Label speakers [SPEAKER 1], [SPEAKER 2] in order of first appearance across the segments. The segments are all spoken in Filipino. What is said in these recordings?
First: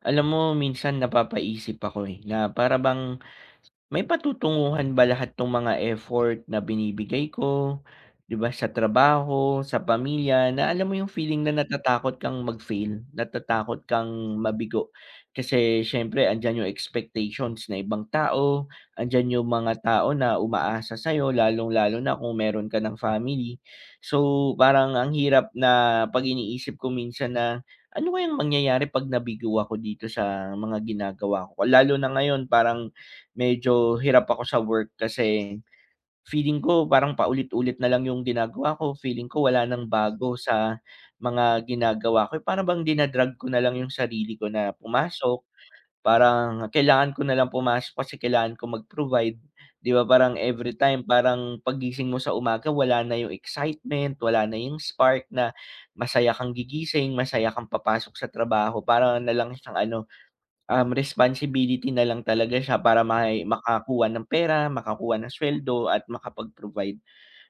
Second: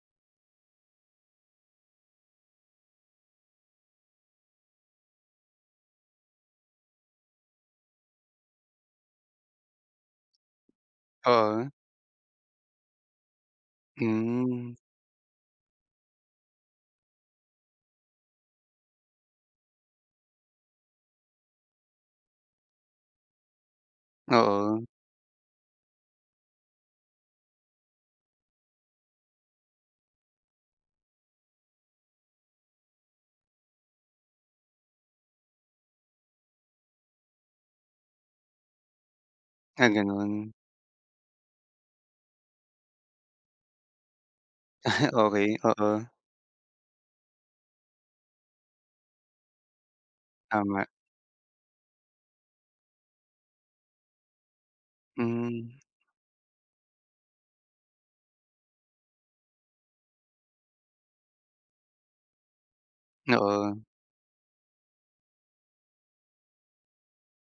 [SPEAKER 1] Alam mo minsan napapaisip ako, eh, na para bang may patutunguhan ba lahat 'tong mga effort na binibigay ko. 'Di ba sa trabaho, sa pamilya, na alam mo yung feeling na
[SPEAKER 2] Oh.
[SPEAKER 1] natatakot kang mag-fail, natatakot kang
[SPEAKER 2] Hmm.
[SPEAKER 1] mabigo kasi syempre andiyan yung expectations na ibang tao, andiyan yung mga tao na umaasa sayo lalong lalo na kung meron ka ng family. So,
[SPEAKER 2] Oo.
[SPEAKER 1] parang ang hirap na, 'pag iniisip ko minsan na, ano kayang mangyayari 'pag nabigo ako dito sa mga ginagawa ko. Lalo na ngayon parang medyo hirap ako sa work, kasi feeling ko parang paulit-ulit nalang yung ginagawa ko, feeling ko wala nang
[SPEAKER 2] Ah,
[SPEAKER 1] bago
[SPEAKER 2] ganon.
[SPEAKER 1] sa mga ginagawa ko, or para bang dina-drag ko nalang yung sarili ko na pumasok.
[SPEAKER 2] Okey, oo.
[SPEAKER 1] Parang kailangan ko nalang pumasok kasi kailangan ko mag-provide 'di ba, parang
[SPEAKER 2] Tama.
[SPEAKER 1] everytime parang 'pag gising mo sa umaga wala na yung excitement, wala na yung spark na
[SPEAKER 2] Mhm.
[SPEAKER 1] masaya kang gigising, masaya kang papasok sa trabaho, parang nalang siyang ano, um, responsibility nalang talaga siya para may
[SPEAKER 2] Oo.
[SPEAKER 1] makakuha ng pera, makakuha ng sweldo at makapag-provide.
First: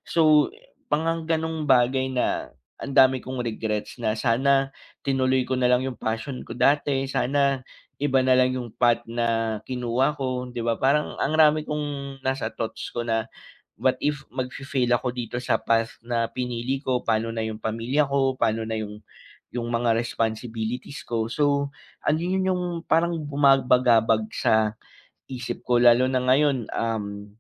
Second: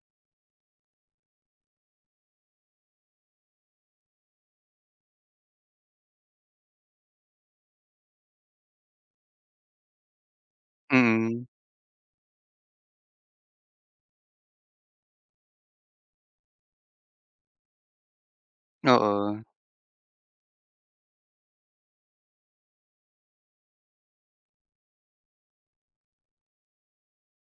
[SPEAKER 1] So, parang gano'ng bagay na, ang dami kong regrets, na sana tinuloy ko nalang yung passion ko dati, sana iba nalang yung path na kinuha ko 'di ba, parang ang
[SPEAKER 2] Mm.
[SPEAKER 1] rami kong nasa thoughts ko na what if magfi-fail ako dito sa path na pinili ko, pa'no na yung pamilya ko, pa'no na yung
[SPEAKER 2] Oo.
[SPEAKER 1] yung mga responsibilities ko? So, ano yun yung parang bumabagabag sa isip ko, lalo na ngayon, um,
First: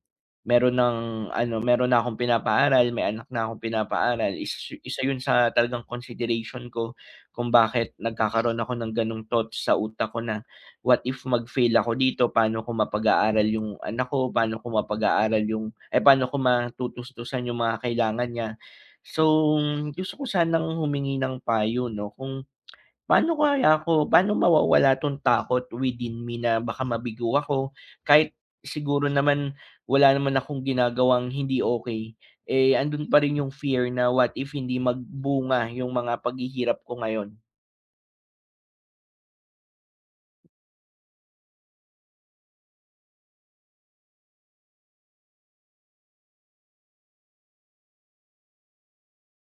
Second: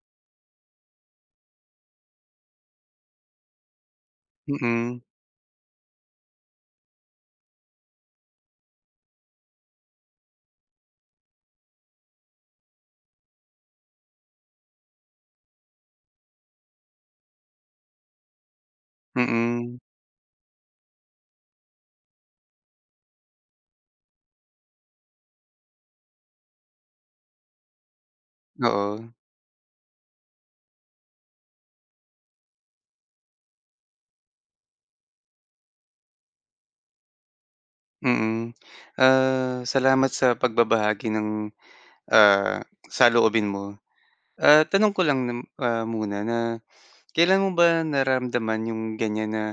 [SPEAKER 1] meron ng ano, meron na akong pinapaaral may anak na akong pinapaaral. Is
[SPEAKER 2] Mhm.
[SPEAKER 1] isa yun sa talagang consideration ko kung bakit nagkakaroon ako ng gano' ng thoughts sa utak ko na, what if mag-fail ako dito pa'no ko mapag-aaral yung anak ko, pa'no ko mapag-aaral yung ay pa'no ko matutustusan yung mga kailangan niya. So,
[SPEAKER 2] Mm.
[SPEAKER 1] gusto ko sanang humingi ng payo 'no kung, pa'no kaya ako pa'no mawawala 'tong takot within me, na baka mabigo ako kahit siguro
[SPEAKER 2] Oo.
[SPEAKER 1] naman, wala naman akong ginagawang hindi okey, eh, andun pa rin yung fear na what if hindi magbunga yung mga paghihirap ko ngayon?
[SPEAKER 2] Mm, ah, salamat sa pagbabahagi ng, ah, saloobin mo. Ah, tanong ko lang nam ah, muna na kailan mo ba naramdaman 'yong ganyan, na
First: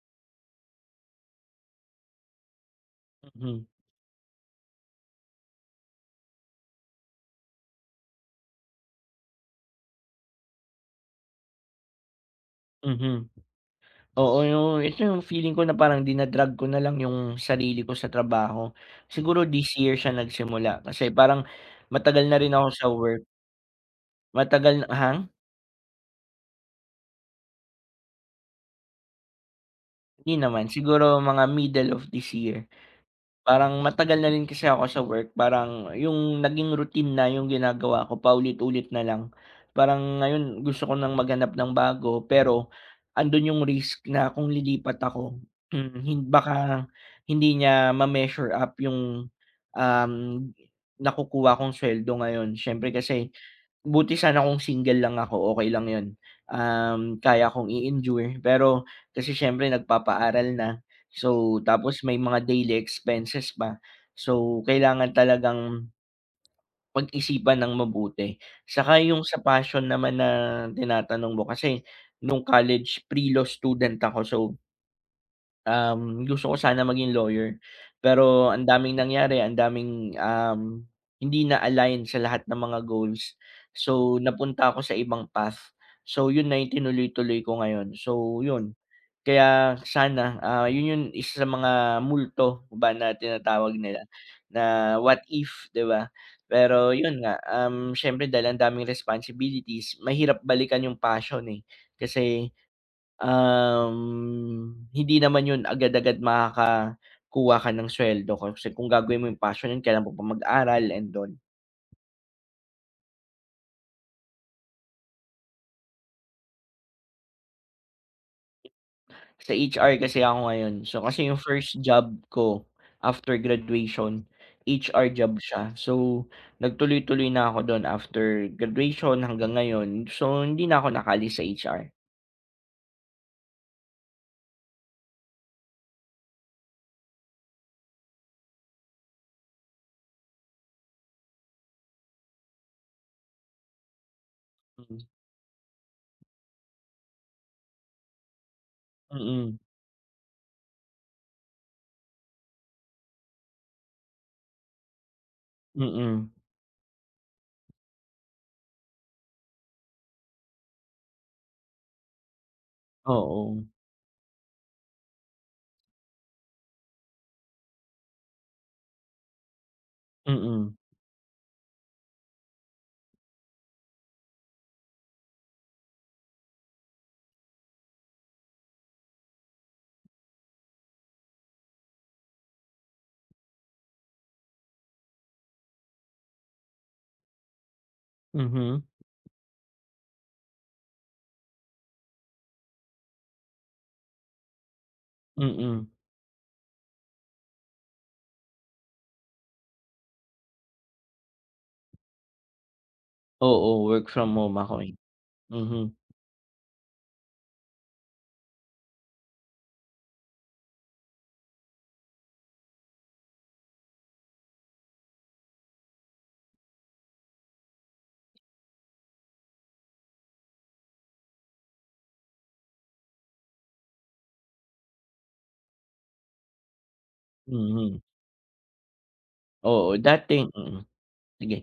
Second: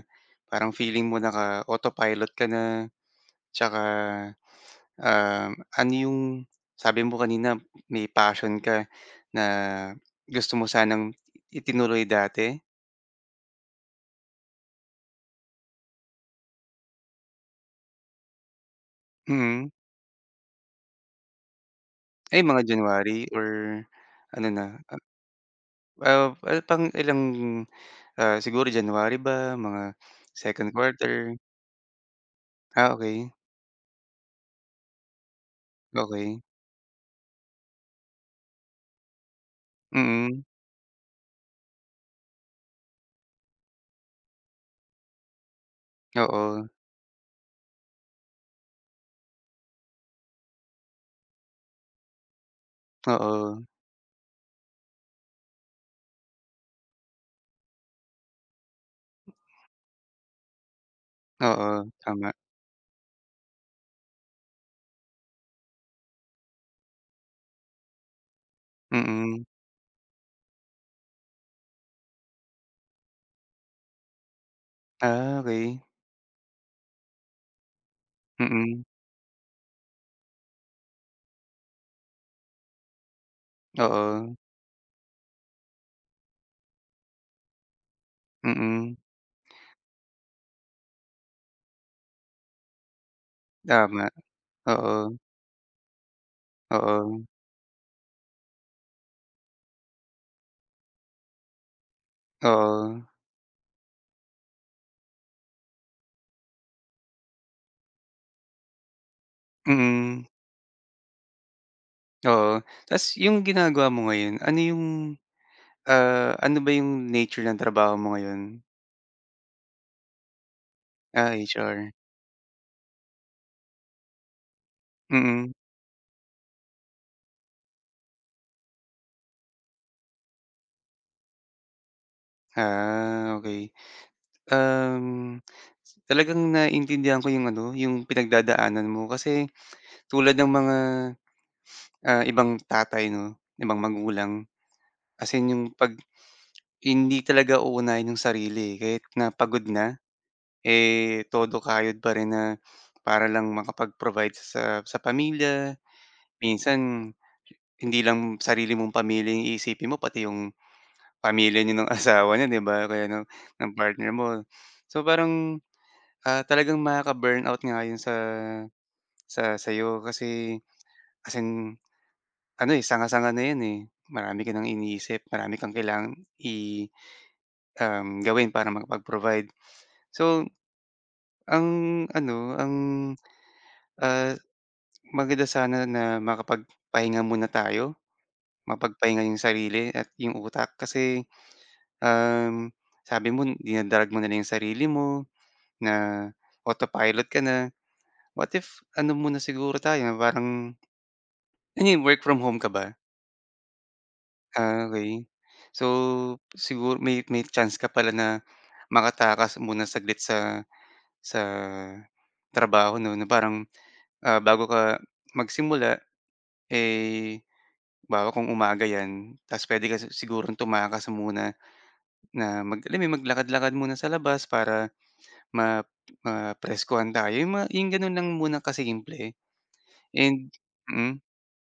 [SPEAKER 2] parang feeling mo naka-autopilot ka na
[SPEAKER 1] Mhm.
[SPEAKER 2] tsaka, ah, ano yung, sabi mo kanina, may passion ka na gusto mo sanang itinuloy dati?
[SPEAKER 1] Mhm, oo yung ito yung feeling ko na parang dina-drag ko nalang yung sarili ko sa trabaho, siguro
[SPEAKER 2] Mhm.
[SPEAKER 1] this year siya nagsimula kasi parang matagal na
[SPEAKER 2] Ay
[SPEAKER 1] rin
[SPEAKER 2] mga
[SPEAKER 1] ako sa
[SPEAKER 2] January
[SPEAKER 1] work.
[SPEAKER 2] or ano na?
[SPEAKER 1] Matagal
[SPEAKER 2] Ah.
[SPEAKER 1] hang?
[SPEAKER 2] Ah, ay, pang-ilang, ah, siguro January ba mga
[SPEAKER 1] Hindi naman
[SPEAKER 2] 2nd
[SPEAKER 1] siguro
[SPEAKER 2] quarter?
[SPEAKER 1] mga middle of this year.
[SPEAKER 2] Ah, okey.
[SPEAKER 1] Parang matagal na rin kasi ako sa work, parang
[SPEAKER 2] Okey
[SPEAKER 1] yung naging routine na yung ginagawa ko, paulit-ulit na lang parang
[SPEAKER 2] Mm.
[SPEAKER 1] ngayon gusto ko nang maghanap ng bago. Pero andun yung risk na kung lilipat ako, mhm, hin
[SPEAKER 2] Oo.
[SPEAKER 1] baka hindi niya ma-measure up yung, um, nakukuha kong sweldo ngayon syempre kasi
[SPEAKER 2] Oo.
[SPEAKER 1] buti sana kung single lang ako okey lang yun, um, kaya kong i-endure pero kasi syempre nagpapaaral na so,
[SPEAKER 2] Oo,
[SPEAKER 1] tapos may
[SPEAKER 2] tama.
[SPEAKER 1] mga daily expenses pa so kailangan talagang pag-isipan nang mabuti, 'saka yung sa
[SPEAKER 2] Mm.
[SPEAKER 1] passion naman na tinatanong mo kasi nung college pre-law student ako, so.
[SPEAKER 2] Ah, okey.
[SPEAKER 1] Um, gusto ko sana maging lawyer. Pero ang
[SPEAKER 2] Mm.
[SPEAKER 1] daming nangyari, ang daming, um, hindi na-align sa lahat ng mga goals, so
[SPEAKER 2] Oo.
[SPEAKER 1] napunta ako sa ibang path. So 'yun na 'yung tinuloy-tuloy ko ngayon. So 'yon.
[SPEAKER 2] Mm.
[SPEAKER 1] Kaya sana, ah, yun 'yung isa sa mga multo ba na tinatawag nila,
[SPEAKER 2] Tama.
[SPEAKER 1] na
[SPEAKER 2] Oo.
[SPEAKER 1] what if, 'di ba. Pero 'yun
[SPEAKER 2] Oo.
[SPEAKER 1] nga, um, siyempre dahil ang daming responsibilities, mahirap balikan 'yung passion, eh. Kasi,
[SPEAKER 2] Oo.
[SPEAKER 1] um, hindi naman 'yun agad-agad makakakuha ka ng suweldo, kasi kung gagawin mo 'yung passion kailangan mo pa
[SPEAKER 2] Mm.
[SPEAKER 1] mag-aral and all.
[SPEAKER 2] Oo, ta's 'yung ginagawa mo ngayon, ano 'yung, ah, ano ba 'yung nature ng trabaho mo ngayon?
[SPEAKER 1] Sa HR kasi ako ngayon. So kasi
[SPEAKER 2] Ah,
[SPEAKER 1] 'yung first
[SPEAKER 2] HR.
[SPEAKER 1] job ko after graduation, HR job
[SPEAKER 2] Mm.
[SPEAKER 1] siya. So, nagtuloy-tuloy na ako dun after graduation hanggang ngayon, so hindi na ako nakaalis sa HR.
[SPEAKER 2] Ah, okey. Um, talagang naintindihan ko 'yong ano 'yong pinagdadaanan mo, kasi tulad ng mga, ah, ibang tatay 'no, ibang magulang,
[SPEAKER 1] Mm.
[SPEAKER 2] as in 'yong 'pag, hindi talaga uunahin 'yong sarili, eh, kahit na
[SPEAKER 1] Mm.
[SPEAKER 2] pagod na, eh, todo kayod pa rin na, para lang makapag-provide sa sa pamilya.
[SPEAKER 1] Mm.
[SPEAKER 2] Minsan hindi lang sarili mong pamilya 'yong iisipin mo, pati 'yong pamilya niyo ng asawa niyo, 'di ba, o kaya ng
[SPEAKER 1] Oo.
[SPEAKER 2] ng partner mo. So parang, ah, talagang makaka-burnout nga 'yon sa sa sa'yo, kasi
[SPEAKER 1] Mm.
[SPEAKER 2] as in ano, eh, sanga-sanga na yun, eh, marami ka ng iniisip, marami kang kailangan i um, gawin para makapag-provide. So, ang ano, ang, ah, maganda sana na makapag pahinga muna tayo,
[SPEAKER 1] Mhm.
[SPEAKER 2] mapagpahinga 'yong sarili at 'yong utak kasi, um, sabi mo dina-drag mo na lang 'yong sarili mo,
[SPEAKER 1] Mm.
[SPEAKER 2] na autopilot ka na. What if ano muna siguro tayo, parang Ano yun, work from home ka ba?
[SPEAKER 1] Oo, work from home ako,
[SPEAKER 2] Ah,
[SPEAKER 1] eh.
[SPEAKER 2] okey. So
[SPEAKER 1] Mhm.
[SPEAKER 2] siguro may may chance ka pala na makatakas muna saglit sa sa trabaho 'no, na parang, ah, bago ka magsimula eh, 'bawa kong umaga 'yan, ta's puwede ka si sigurong tumakas muna na mag alam mo 'yun, maglakad-lakad muna sa labas para ma mapreskuhan ka. 'Yung ma 'yung
[SPEAKER 1] Mhm.
[SPEAKER 2] gano'n lang muna ka simple
[SPEAKER 1] Oo, dating
[SPEAKER 2] and
[SPEAKER 1] mm,
[SPEAKER 2] mm.
[SPEAKER 1] sige.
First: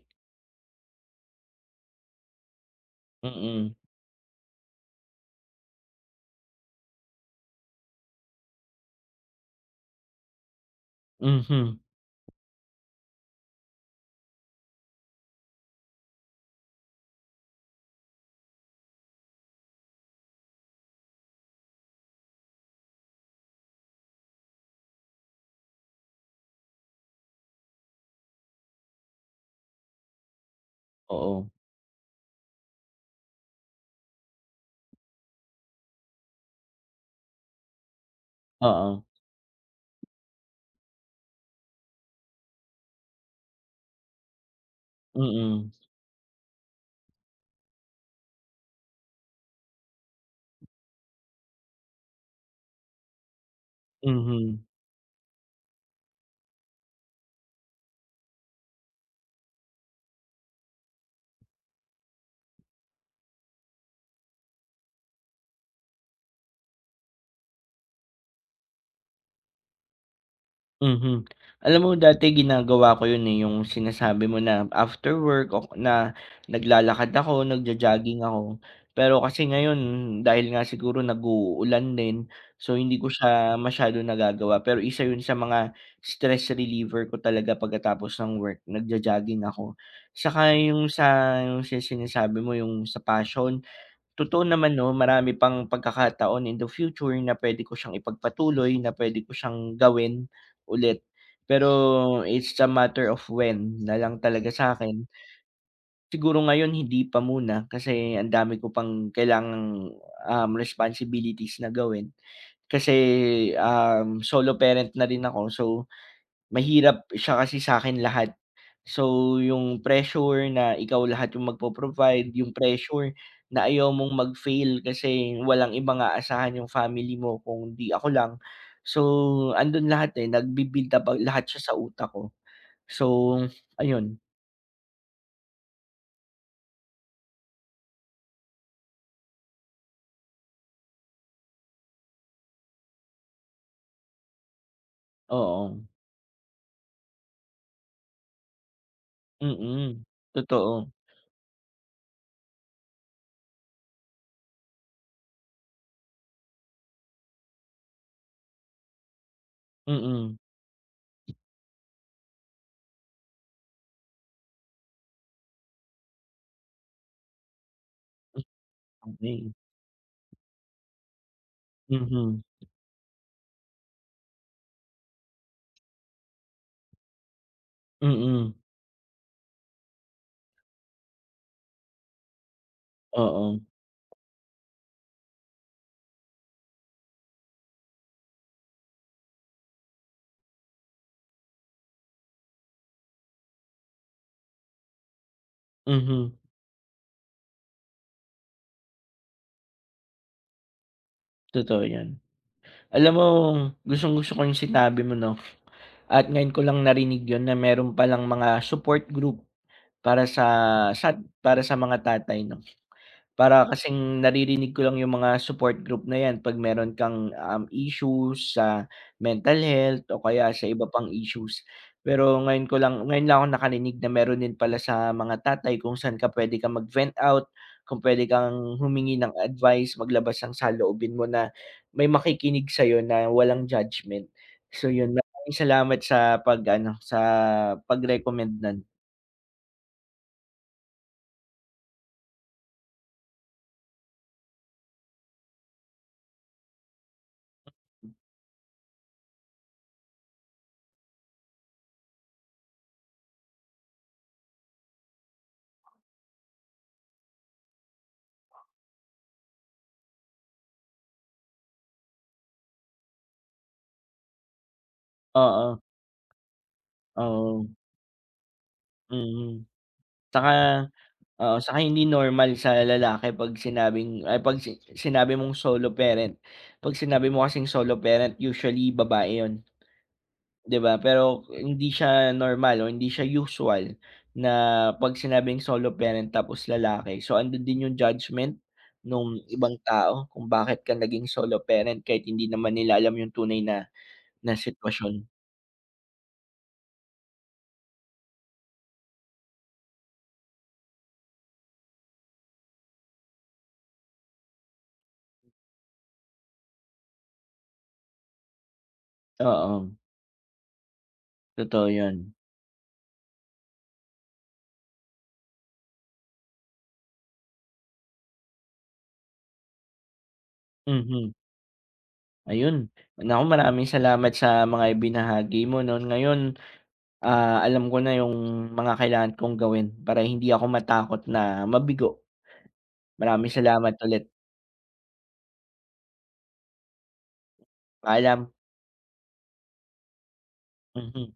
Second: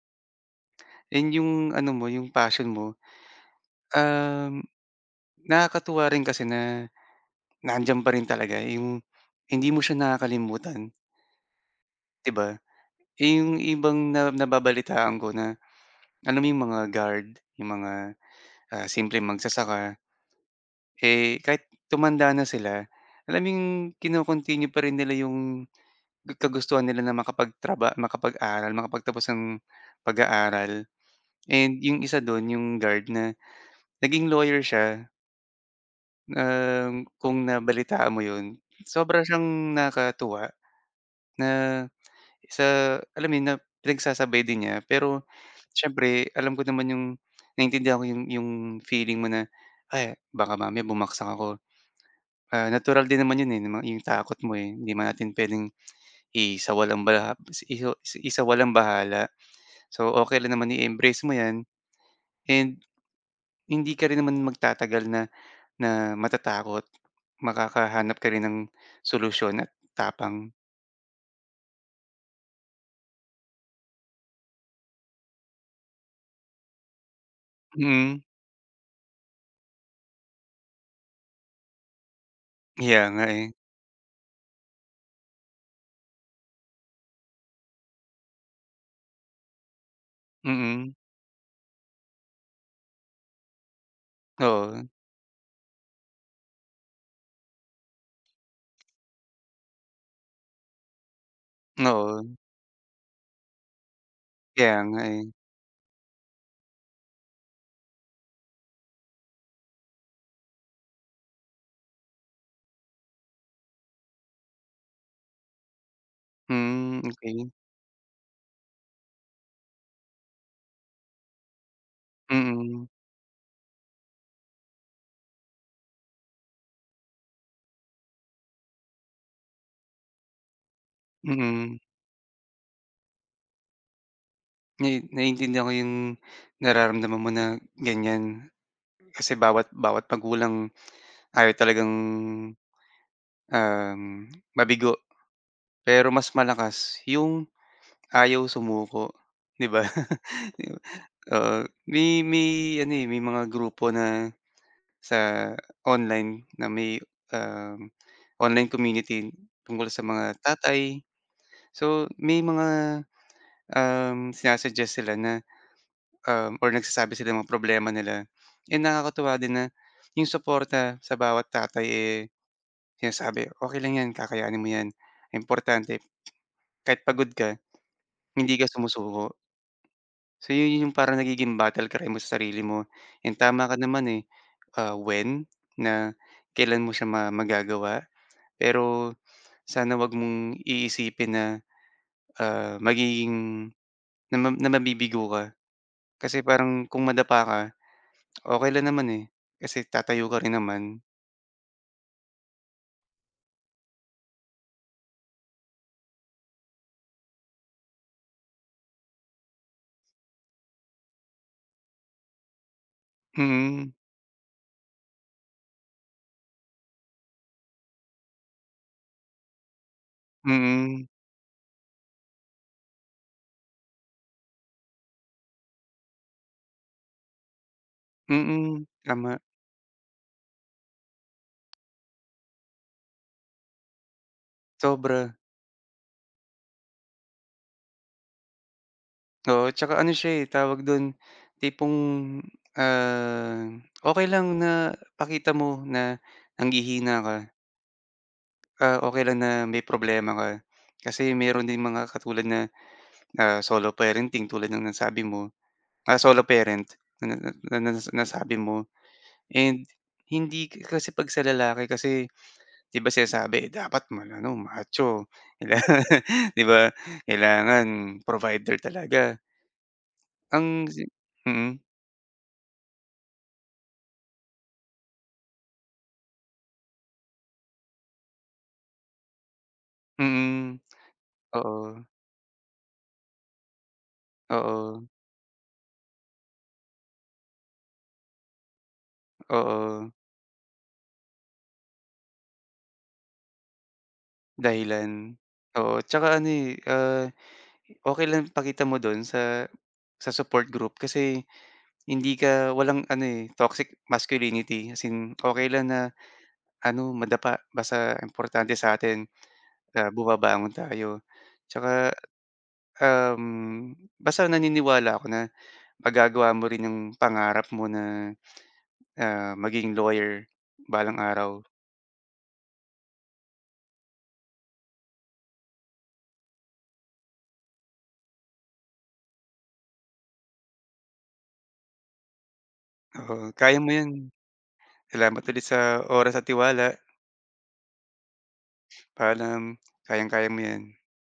[SPEAKER 2] And 'yung ano mo, 'yung passion mo,
[SPEAKER 1] Mm.
[SPEAKER 2] um, nakakatuwa rin kasi na na andiyan pa rin talaga 'yung hindi mo siya nakakalimutan.
[SPEAKER 1] Mhm.
[SPEAKER 2] 'Di ba, 'yung ibang na nababalitaan ko na, alam mo 'yung mga guard, 'yung mga, ah, simpleng magsasaka. Eh, kahit tumanda na sila, alam mo 'yung kino-continue pa rin nila 'yung kagustuhan nila na makapagtraba makapag-aral, makapagtapos ng pag-aaral
[SPEAKER 1] Oo.
[SPEAKER 2] and 'yung isa do'n 'yung guard na naging lawyer siya. Na kung nabalitaan mo yun,
[SPEAKER 1] Oo.
[SPEAKER 2] sobra siyang nakakatuwa, na sa alam mo yun na pinagsasabay din niya pero,
[SPEAKER 1] Mm.
[SPEAKER 2] siyempre alam ko naman yung naiintindihan ko yung yung feeling mo na ay baka mamaya bumagsak ako. Ah, natural din naman 'yon, eh, na mang 'yong takot mo,
[SPEAKER 1] Mhm.
[SPEAKER 2] eh, hindi naman natin puwedeng isawalang-bala is isawalang-bahala so okey lang naman i-embrace mo 'yan and hindi ka rin naman magtatagal na na matatakot, makakahanap ka rin ng solusyon at tapang.
[SPEAKER 1] Mhm, alam mo dati ginagawa ko yun, eh, yung sinasabi mo na after work o na naglalakad ako
[SPEAKER 2] Hmm.
[SPEAKER 1] nagjo-jogging ako. Pero kasi ngayon dahil nga siguro nagu-ulan din so hindi
[SPEAKER 2] Kaya
[SPEAKER 1] ko
[SPEAKER 2] nga eh.
[SPEAKER 1] siya masyadong nagagawa pero isa yun sa mga stress reliever ko talaga pagkatapos ng work nagjo-jogging ako saka yung
[SPEAKER 2] Mm.
[SPEAKER 1] sa yung sa sinasabi mo yung sa passion totoo naman
[SPEAKER 2] Oo.
[SPEAKER 1] no marami pang pagkakataon in the future na pwede ko siyang ipagpatuloy na pwede ko siyang gawin ulit, pero
[SPEAKER 2] Oo.
[SPEAKER 1] it's a matter of when nalang talaga
[SPEAKER 2] Kaya nga
[SPEAKER 1] sa'kin.
[SPEAKER 2] eh.
[SPEAKER 1] Siguro ngayon hindi pa muna kasi ang dami ko pang kailangang, um, responsibilities na gawin kasi, um, solo parent na rin ako so
[SPEAKER 2] Hmm,
[SPEAKER 1] mahirap siya
[SPEAKER 2] okey.
[SPEAKER 1] kasi sakin lahat. So yung pressure na ikaw lahat yung magpo-provide yung
[SPEAKER 2] Mm.
[SPEAKER 1] pressure na ayaw mong mag-fail kasi walang ibang aasahan yung family mo kung di ako lang, so andun lahat, eh, nagbi-build up ang lahat siya sa
[SPEAKER 2] Mhm.
[SPEAKER 1] utak ko, so ayun.
[SPEAKER 2] Ngayon naiintindihan ko yung nararamdaman mo na ganyan, kasi bawat, bawat magulang ayaw talagang, um, mabigo.
[SPEAKER 1] Oo.
[SPEAKER 2] Pero mas malakas yung ayaw sumuko, 'di ba?
[SPEAKER 1] Mm, totoo.
[SPEAKER 2] Oo, may may ano, eh, may mga grupo na, sa online na may, um, online community tungkol sa mga
[SPEAKER 1] Mm.
[SPEAKER 2] tatay. So may mga, um, sina-suggest sila na, um, or nagsasabi sila ng mga problema nila,
[SPEAKER 1] M
[SPEAKER 2] 'yun nakakatuwa
[SPEAKER 1] Okey.
[SPEAKER 2] din na 'yong suporta sa bawat tatay, eh,
[SPEAKER 1] Mhm.
[SPEAKER 2] sinasabi, "Okey lang yan, kakayanin mo yan. Importante kahit pagod ka,
[SPEAKER 1] Mm.
[SPEAKER 2] hindi ka sumusuko." So 'yun yung parang nagiging battle cry mo sa sarili mo, yung
[SPEAKER 1] Oo.
[SPEAKER 2] tama ka naman, eh, ah, when na kailan mo siya ma magagawa. Pero sana huwag mong iisipin na, ah, magiging na ma na mabibigo ka
[SPEAKER 1] Mhm.
[SPEAKER 2] kasi parang kung madapa ka, okey lang naman, eh, kasi tatayo ka rin naman.
[SPEAKER 1] Totoo 'yan. Alam mo gustong gusto ko yung sinabi mo 'no, at ngayon ko lang narinig yun na meron palang mga support group para sa, sa para sa mga tatay 'no. Para
[SPEAKER 2] Mm.
[SPEAKER 1] kasing naririnig ko lang yung mga support group na 'yan 'pag meron kang, um, issues sa mental health o kaya sa iba
[SPEAKER 2] Mm.
[SPEAKER 1] pang issues. Pero ngayon ko lang ngayon lang ako nakarinig na meron din pala sa mga tatay kung saan ka pwede kang mag-vent out, kung pwede kang
[SPEAKER 2] Mm.
[SPEAKER 1] humingi ng
[SPEAKER 2] Tama.
[SPEAKER 1] advice, maglabas ng saloobin mo na may makikinig sa'yo na walang judgment. So, yun
[SPEAKER 2] Sobra.
[SPEAKER 1] maraming salamat sa pag-ano, sa pag-recommend no'n.
[SPEAKER 2] Oo. Tsaka ano siya eh, tawag do'n tipong, ah, okey lang na pakita mo na nanghihina ka. Ah okey lang na may problema ka, kasi meron din mga katulad na, ah, solo parenting tulad ng nasabi mo, ah, solo parent na na na na nas nasabi mo. And hindi ka kasi 'pag sa lalaki kasi, 'di ba sinasabi dapat maano, macho.
[SPEAKER 1] Oo.
[SPEAKER 2] 'Di ba,
[SPEAKER 1] Oo.
[SPEAKER 2] kailangan provider talaga.
[SPEAKER 1] Mhm. Tsaka,
[SPEAKER 2] Ang si
[SPEAKER 1] oo,
[SPEAKER 2] mm?
[SPEAKER 1] saka hindi normal sa lalaki 'pag sinabing ay 'pag si sinabi mong solo parent, 'pag sinabi mo kasing solo parent usually babae 'yon.
[SPEAKER 2] Hmm.
[SPEAKER 1] 'Di ba pero hindi
[SPEAKER 2] Oo.
[SPEAKER 1] siya normal, o hindi siya usual na
[SPEAKER 2] Oo.
[SPEAKER 1] 'pag sinabing solo parent, tapos lalaki, so andun din yung judgement nung ibang
[SPEAKER 2] Oo.
[SPEAKER 1] tao kung bakit ka naging solo parent kahit hindi naman nila alam yung tunay na na sitwasyon.
[SPEAKER 2] Dahilan. Oo tsaka ano eh, ah, okey lang pakita mo do'n sa sa support group kasi hindi ka walang ano eh, toxic masculinity as in okey lang na ano, madapa basta importante sa'tin,
[SPEAKER 1] Oo.
[SPEAKER 2] ah, bumabangon tayo.
[SPEAKER 1] Totoo
[SPEAKER 2] Tsaka,
[SPEAKER 1] yon.
[SPEAKER 2] um, basta naniniwala ako na magagawa mo rin 'yong pangarap mo na, ah, maging lawyer balang
[SPEAKER 1] Mhm.
[SPEAKER 2] araw.
[SPEAKER 1] Ayun! Naku maraming salamat sa mga ibinahagi mo 'no. Ngayon, ah, alam ko na yung mga kailangan kong gawin para hindi ako matakot na mabigo. Maraming
[SPEAKER 2] Oo kaya mo
[SPEAKER 1] salamat
[SPEAKER 2] 'yan.
[SPEAKER 1] ulit.
[SPEAKER 2] Salamat ulit sa oras at tiwala.
[SPEAKER 1] Paalam.
[SPEAKER 2] Paalam. Kayang kaya mo 'yan.
[SPEAKER 1] Mhm.